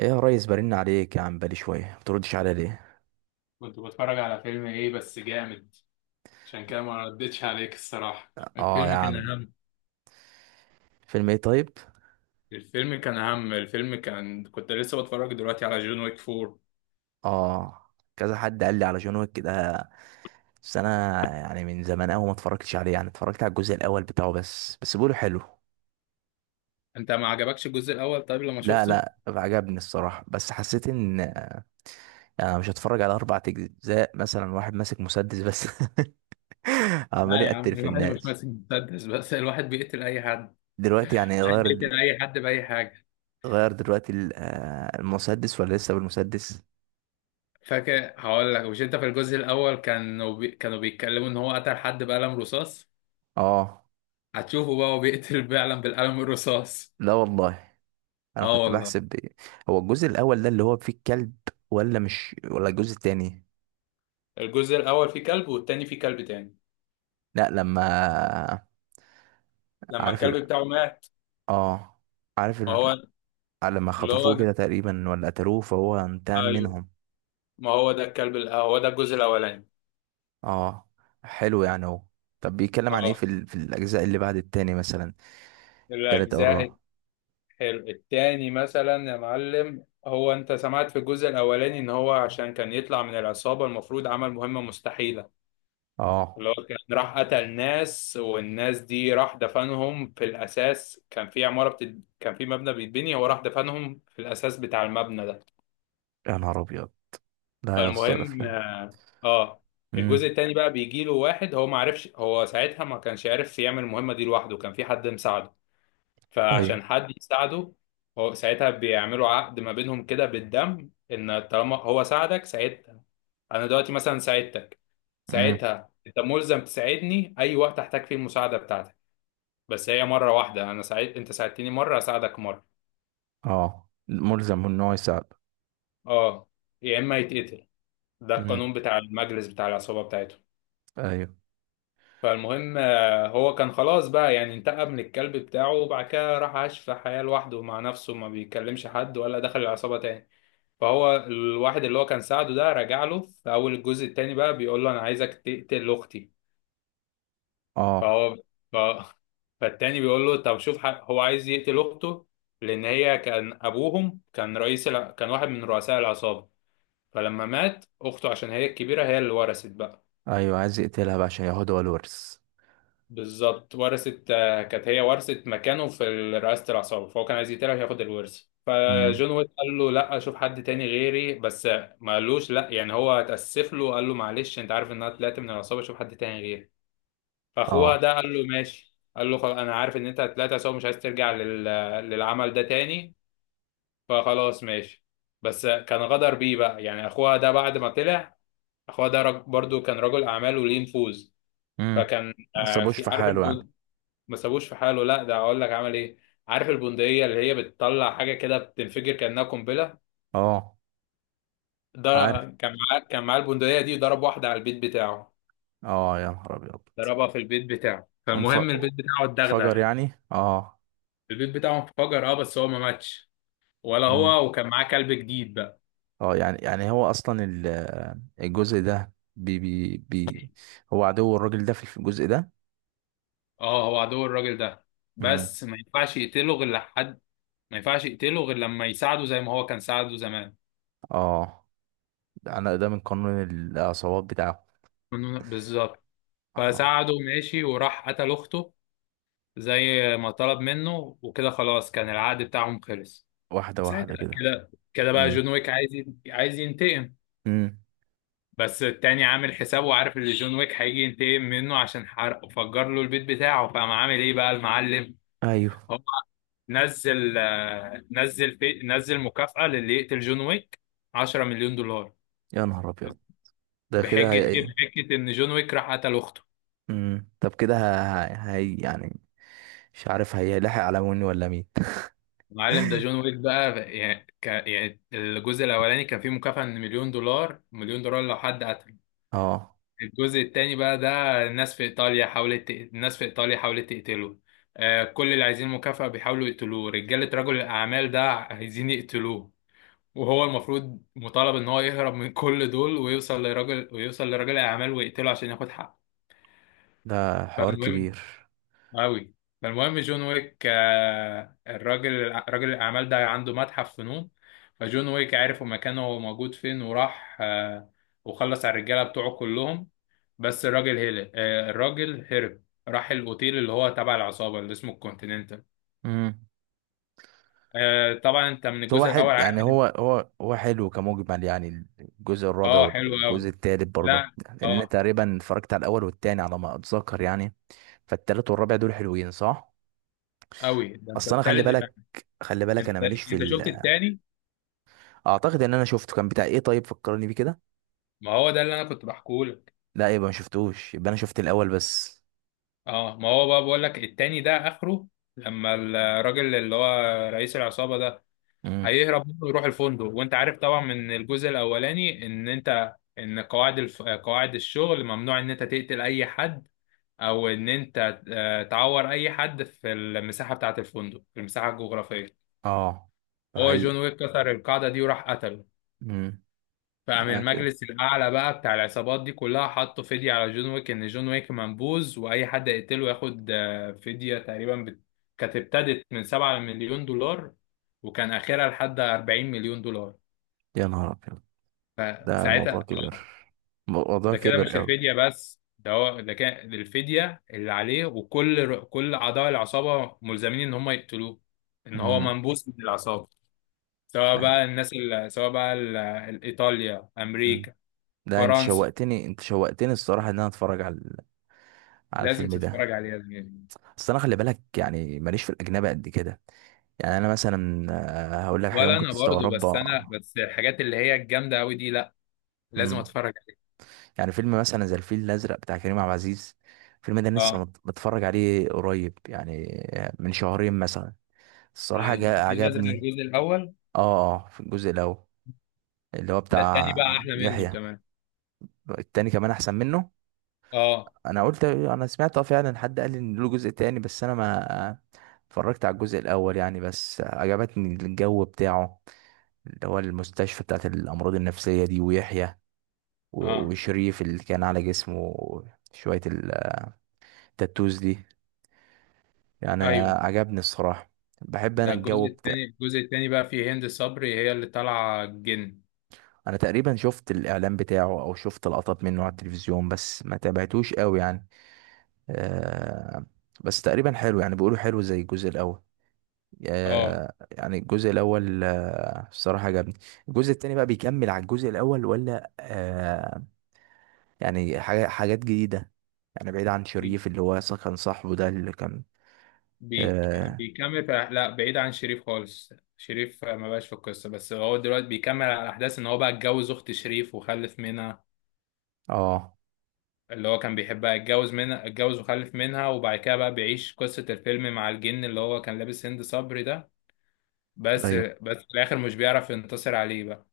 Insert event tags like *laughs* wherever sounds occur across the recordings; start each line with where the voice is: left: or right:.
right: ايه يا ريس، برن عليك يا عم بالي شويه، ما بتردش عليا ليه؟
left: كنت بتفرج على فيلم ايه بس جامد. عشان كده ما ردتش عليك الصراحة.
right: اه يا عم. فيلم ايه طيب؟
left: الفيلم كان كنت لسه بتفرج دلوقتي على جون ويك فور.
right: اه، كذا حد قال لي على جون ويك كده. بس انا يعني من زمان قوي ما اتفرجتش عليه، يعني اتفرجت على الجزء الاول بتاعه بس، بس بيقولوا حلو.
left: أنت ما عجبكش الجزء الأول طيب لما
right: لا،
left: شفته؟
right: لا، عجبني الصراحه، بس حسيت ان يعني، انا مش هتفرج على اربع اجزاء مثلا واحد ماسك مسدس بس *laughs*
left: لا
right: عمال
left: يا عم
right: يقتل في
left: الواحد مش
right: الناس.
left: ماسك مسدس بس، الواحد بيقتل أي حد، الواحد
right: دلوقتي يعني غير،
left: بيقتل أي حد بأي حاجة.
right: دلوقتي المسدس، ولا لسه بالمسدس؟
left: فاكر هقول لك، مش أنت في الجزء الأول كانوا بيتكلموا إن هو قتل حد بقلم رصاص؟
right: اه.
left: هتشوفه بقى هو بيقتل فعلا بالقلم الرصاص.
right: لا والله، انا
left: اه
right: كنت
left: والله.
right: بحسب هو الجزء الاول ده اللي هو فيه الكلب، ولا الجزء التاني؟
left: الجزء الأول فيه كلب والتاني فيه كلب تاني
right: لا لما
left: لما
right: عارف.
left: الكلب بتاعه مات.
right: اه. عارف
left: ما
right: ال...
left: هو
right: لما
left: اللي
right: خطفوه
left: هو،
right: كده تقريبا ولا قتلوه، فهو انتقم
left: ايوه،
right: منهم.
left: ما هو ده الكلب هو ده الجزء الاولاني.
right: اه، حلو يعني هو. طب بيتكلم عن ايه
left: اه.
right: في الاجزاء اللي بعد التاني مثلا؟ التالت او
left: الاجزاء،
right: الرابع؟
left: حلو التاني مثلا يا معلم، هو انت سمعت في الجزء الاولاني ان هو عشان كان يطلع من العصابه المفروض عمل مهمه مستحيله؟
right: اه
left: اللي هو كان راح قتل ناس والناس دي راح دفنهم في الاساس. كان في مبنى بيتبني، هو راح دفنهم في الاساس بتاع المبنى ده.
right: يا نهار ابيض، لا يا اسطى
left: فالمهم،
right: الافلام.
left: اه، الجزء
right: امم.
left: التاني بقى بيجي له واحد. هو ما عرفش، هو ساعتها ما كانش عارف يعمل المهمة دي لوحده، كان في حد مساعده.
right: ايوه.
left: فعشان حد يساعده هو ساعتها بيعملوا عقد ما بينهم كده بالدم، ان طالما هو ساعدك ساعتها. انا دلوقتي مثلا ساعدتك،
right: امم.
left: ساعتها انت ملزم تساعدني اي وقت احتاج فيه المساعدة بتاعتك. بس هي مرة واحدة، انا ساعد انت ساعدتني مرة اساعدك مرة.
right: اه، ملزم ان هو يساعد.
left: اه. يا اما يتقتل. ده
right: امم.
left: القانون بتاع المجلس بتاع العصابة بتاعته.
right: ايوه.
left: فالمهم، هو كان خلاص بقى يعني انتقم من الكلب بتاعه، وبعد كده راح عاش في حياة لوحده مع نفسه، ما بيكلمش حد ولا دخل العصابة تاني. فهو الواحد اللي هو كان ساعده ده رجع له في أول الجزء التاني بقى بيقول له أنا عايزك تقتل أختي.
right: اه.
left: فهو ف... فالتاني بيقول له طب هو عايز يقتل أخته، لأن هي كان أبوهم كان كان واحد من رؤساء العصابة، فلما مات أخته عشان هي الكبيرة هي اللي ورثت بقى.
right: ايوه، عايز يقتلها بقى عشان ياخدها هو الورث.
left: بالظبط، ورثت، كانت هي ورثت مكانه في رئاسة العصابة، فهو كان عايز يقتلها ياخد الورث.
right: امم.
left: فجون ويك قال له لا، شوف حد تاني غيري بس. ما قالوش لا يعني، هو اتأسف له، قال له معلش انت عارف ان انا طلعت من العصابة، شوف حد تاني غيري. فاخوها
right: اه.
left: ده قال له ماشي، قال له خلاص انا عارف ان انت طلعت عصابة مش عايز ترجع للعمل ده تاني، فخلاص ماشي. بس كان غدر بيه بقى يعني اخوها ده بعد ما طلع. اخوها ده برضو كان رجل اعمال وليه نفوذ.
right: امم.
left: فكان،
right: ما سابوش
left: في،
right: في
left: عارف.
right: حاله يعني.
left: ما سابوش في حاله؟ لا، ده اقول لك عمل ايه. عارف البندقيه اللي هي بتطلع حاجه كده بتنفجر كانها قنبله؟
right: اه،
left: ده
right: عارف.
left: كان معاه البندقيه دي، ضرب واحده على البيت بتاعه.
right: اه يا نهار ابيض.
left: ضربها في البيت بتاعه،
right: وانف-
left: فالمهم البيت بتاعه
right: انفجر
left: اتدغدغ.
right: يعني، اه.
left: البيت بتاعه انفجر، اه، بس هو ما ماتش ولا
right: امم.
left: هو، وكان معاه كلب جديد بقى.
right: اه، يعني هو اصلا الجزء ده بي بي بي هو عدو الراجل ده في الجزء ده.
left: اه هو عدو الراجل ده،
right: امم.
left: بس ما ينفعش يقتله غير لحد، ما ينفعش يقتله غير لما يساعده زي ما هو كان ساعده زمان.
right: اه، ده انا ده من قانون العصابات بتاعه.
left: بالظبط.
right: اه،
left: فساعده ماشي وراح قتل اخته زي ما طلب منه، وكده خلاص كان العقد بتاعهم خلص.
right: واحده واحده
left: ساعتها
right: كده.
left: كده كده بقى
right: امم.
left: جون ويك عايز ينتقم.
right: امم.
left: بس التاني عامل حسابه وعارف ان جون ويك هيجي ينتقم منه عشان حرق وفجر له البيت بتاعه، فقام عامل ايه بقى المعلم؟
right: ايوه.
left: هو نزل آه، نزل في نزل مكافأة للي يقتل جون ويك، 10 مليون دولار.
right: يا نهار ابيض، ده كده
left: بحجة ايه؟
right: هي.
left: بحجة ان جون ويك راح قتل اخته.
right: امم، طب كده هي يعني مش عارف هيلاحق على مني ولا مين.
left: معلم ده جون ويك بقى يعني الجزء الاولاني كان فيه مكافأة من مليون دولار، مليون دولار لو حد قتل.
right: اه،
left: الجزء التاني بقى ده الناس في ايطاليا حاولت تقتله. آه، كل اللي عايزين مكافأة بيحاولوا يقتلوه، رجالة رجل الاعمال ده عايزين يقتلوه. وهو المفروض مطالب ان هو يهرب من كل دول ويوصل لرجل الاعمال ويقتله عشان ياخد حقه.
right: ده حوار
left: فالمهم
right: كبير.
left: أوي. فالمهم جون ويك، راجل الأعمال ده عنده متحف فنون، فجون ويك عرف مكانه موجود فين وراح، وخلص على الرجالة بتوعه كلهم، بس الراجل هرب. راح الأوتيل اللي هو تبع العصابة، اللي اسمه الكونتيننتال.
right: امم،
left: طبعا أنت من
right: بس هو
left: الجزء
right: حلو،
left: الأول عارف
right: يعني هو
left: إن.
right: هو هو حلو كمجمل، يعني الجزء الرابع
left: اه حلو
right: والجزء
left: أوي.
right: التالت برضه؟
left: لا.
right: لان انا
left: اه
right: تقريبا اتفرجت على الاول والتاني على ما اتذكر يعني، فالتالت والرابع دول حلوين صح؟
left: أوي. ده أنت
right: اصل انا خلي
left: التالت،
right: بالك، خلي بالك انا
left: أنت
right: ماليش
left: أنت شفت التاني؟
right: اعتقد ان انا شفته، كان بتاع ايه طيب؟ فكرني بيه كده.
left: ما هو ده اللي أنا كنت بحكيه.
right: لا، يبقى ما شفتوش، يبقى انا شفت الاول بس.
left: اه. ما هو بقى بقول لك التاني ده اخره لما الراجل اللي هو رئيس العصابة ده
right: امم.
left: هيهرب منه ويروح الفندق. وانت عارف طبعا من الجزء الاولاني ان انت ان قواعد الشغل ممنوع ان انت تقتل اي حد، او ان انت تعور اي حد في المساحة بتاعة الفندق، في المساحة الجغرافية.
right: اه، ده
left: هو
right: حقيقي.
left: جون ويك كسر القاعدة دي وراح قتله. فقام
right: ده كده
left: المجلس الأعلى بقى بتاع العصابات دي كلها حطوا فدية على جون ويك إن جون ويك منبوذ وأي حد يقتله ياخد، فدية تقريبا كانت ابتدت من 7 مليون دولار، وكان آخرها لحد 40 مليون دولار.
right: يا نهار أبيض، ده
left: فساعتها،
right: الموضوع كبير،
left: آه،
right: الموضوع
left: ده كده مش
right: كبير أوي.
left: الفدية بس، ده هو ده كان الفدية اللي عليه، وكل كل أعضاء العصابة ملزمين إن هم يقتلوه، إن هو
right: مم.
left: منبوذ من العصابة. سواء بقى الناس ال- سواء بقى ال- إيطاليا،
right: مم.
left: أمريكا،
right: ده أنت
left: فرنسا،
right: شوقتني، الصراحة إن أنا أتفرج على
left: لازم
right: الفيلم
left: تتفرج
right: ده.
left: عليها زميلي.
right: بس أنا خلي بالك يعني ماليش في الأجنبي قد كده، يعني أنا مثلا هقول لك حاجة
left: ولا
right: ممكن
left: انا برضو، بس انا
right: تستغربها.
left: بس الحاجات اللي هي الجامده قوي دي لا، لازم
right: مم.
left: اتفرج عليها.
right: يعني فيلم مثلا زي الفيل الأزرق بتاع كريم عبد العزيز، الفيلم ده لسه
left: اه.
right: متفرج عليه قريب يعني، من شهرين مثلا. الصراحة
left: الفيل الازرق
right: عجبني.
left: الجزء الاول؟
right: اه، اه، في الجزء الأول، اللي هو
left: ده التاني
right: بتاع
left: بقى احلى منه
right: يحيى.
left: كمان.
right: التاني كمان احسن منه.
left: اه.
right: انا قلت انا سمعت، اه فعلا حد قال لي ان له جزء تاني، بس انا ما اتفرجت على الجزء الاول يعني، بس عجبتني الجو بتاعه، اللي هو المستشفى بتاعت الامراض النفسية دي، ويحيى
left: اه.
right: وشريف اللي كان على جسمه شوية التاتوز دي يعني،
left: ايوه.
right: عجبني الصراحة. بحب انا
left: ده
right: الجو
left: الجزء
right: بتاع.
left: التاني، بقى فيه هند صبري هي اللي طالعه الجن.
right: انا تقريبا شفت الاعلان بتاعه او شفت لقطات منه على التلفزيون، بس ما تابعتوش قوي يعني. أه... بس تقريبا حلو، يعني بيقولوا حلو زي الجزء الاول.
left: اه.
right: يعني الجزء الاول الصراحه عجبني. الجزء التاني بقى بيكمل على الجزء الاول، ولا يعني حاجات جديده، يعني بعيد عن
left: بي-
right: شريف اللي هو أصلاً كان صاحبه ده اللي كان؟
left: بي-
right: اه.
left: بيكمل في، لا، بعيد عن شريف خالص. شريف ما بقاش في القصه، بس هو دلوقتي بيكمل على احداث ان هو بقى اتجوز اخت شريف وخلف منها،
right: آه،
left: اللي هو كان بيحبها، اتجوز منها، وخلف منها، وبعد كده بقى بيعيش قصة الفيلم مع الجن اللي هو كان لابس هند صبري ده. بس
right: ايوه.
left: بس في الآخر مش بيعرف ينتصر عليه بقى،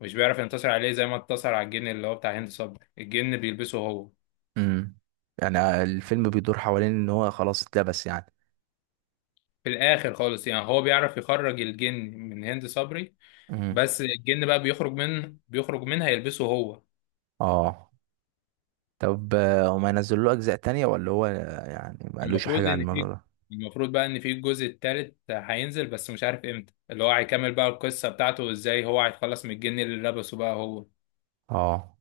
left: مش بيعرف ينتصر عليه زي ما انتصر على الجن اللي هو بتاع هند صبري. الجن بيلبسه هو
right: امم. يعني الفيلم بيدور حوالين ان هو خلاص اتلبس يعني.
left: في الآخر خالص. يعني هو بيعرف يخرج الجن من هند صبري،
right: امم.
left: بس الجن بقى بيخرج منها يلبسه هو.
right: اه. طب هما ينزلوا له اجزاء تانية، ولا هو يعني ما قالوش
left: المفروض
right: حاجه على
left: إن
right: الموضوع
left: في،
right: ده؟
left: المفروض بقى ان في الجزء التالت هينزل، بس مش عارف امتى اللي هو هيكمل بقى القصة بتاعته وازاي هو هيتخلص من الجن اللي لبسه بقى هو.
right: اه،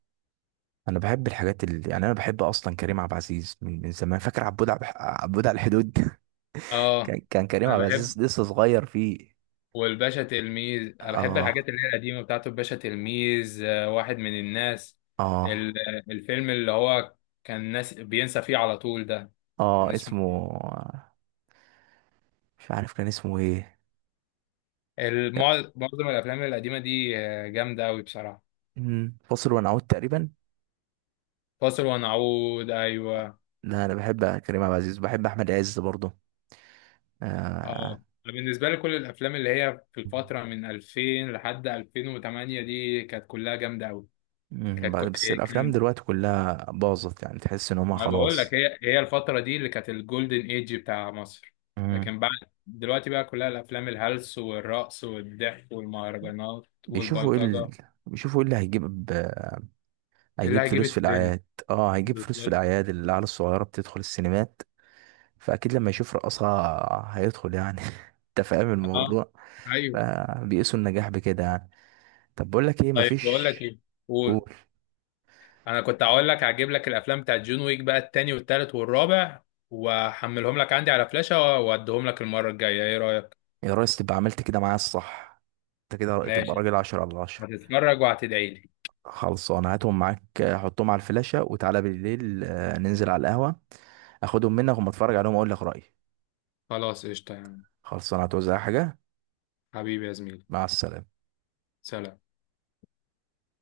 right: انا بحب الحاجات اللي يعني، انا بحب اصلا كريم عبد العزيز من زمان، فاكر عبود عبود على الحدود؟ *laughs* كان
left: اه.
right: كان كريم
left: انا
right: عبد
left: بحب
right: العزيز لسه صغير فيه.
left: والباشا تلميذ. انا بحب الحاجات
right: اه،
left: اللي هي القديمه بتاعته. الباشا تلميذ، واحد من الناس، ال-
right: اه،
left: الفيلم اللي هو كان ناس بينسى فيه على طول ده،
right: اه،
left: كان اسمه
right: اسمه. مش عارف كان اسمه ايه.
left: معظم الافلام القديمه دي جامده قوي بصراحه.
right: فاصل ونعود تقريبا.
left: فاصل ونعود، ايوه.
right: لا، انا بحب كريم عبد العزيز، بحب احمد عز برضه. آه.
left: اه، بالنسبه لي كل الافلام اللي هي في الفتره من 2000 لحد 2008 دي كانت كلها جامده قوي. كانت
right: بس الافلام دلوقتي كلها باظت، يعني تحس ان هما
left: ما بقول لك،
right: خلاص.
left: هي الفترة دي اللي كانت الجولدن ايج بتاع مصر.
right: أمم.
left: لكن بعد دلوقتي بقى كلها الافلام الهلس والرقص والضحك والمهرجانات
right: بيشوفوا ايه ال...
left: والبلطجة،
right: بيشوفوا ايه اللي هيجيب،
left: اللي
right: هيجيب
left: هيجيب
right: فلوس في
left: الترند.
right: الاعياد. اه، هيجيب فلوس في
left: بالظبط.
right: الاعياد، العيال الصغيره بتدخل السينمات، فاكيد لما يشوف رقصها هيدخل يعني. *laughs* انت فاهم
left: اه.
right: الموضوع،
left: ايوه.
right: فبيقيسوا النجاح بكده يعني. طب بقول لك ايه،
left: طيب بقول
right: مفيش.
left: لك ايه؟ قول.
right: قول.
left: انا كنت هقول لك هجيب لك الافلام بتاعت جون ويك بقى، التاني والتالت والرابع، واحملهم لك عندي على فلاشة واديهم لك المرة الجاية، ايه رأيك؟
right: يا ريس، تبقى عملت كده معايا الصح، انت كده تبقى
left: ماشي.
right: راجل 10/10.
left: هتتفرج وهتدعي لي.
right: خلصانه، هاتهم معاك، حطهم على الفلاشه وتعالى بالليل، ننزل على القهوه، اخدهم منك وما اتفرج عليهم واقول لك رايي.
left: خلاص قشطة يا عم.
right: خلصانه، هتوزع حاجه؟
left: حبيبي يا زميلي.
right: مع السلامه.
left: سلام.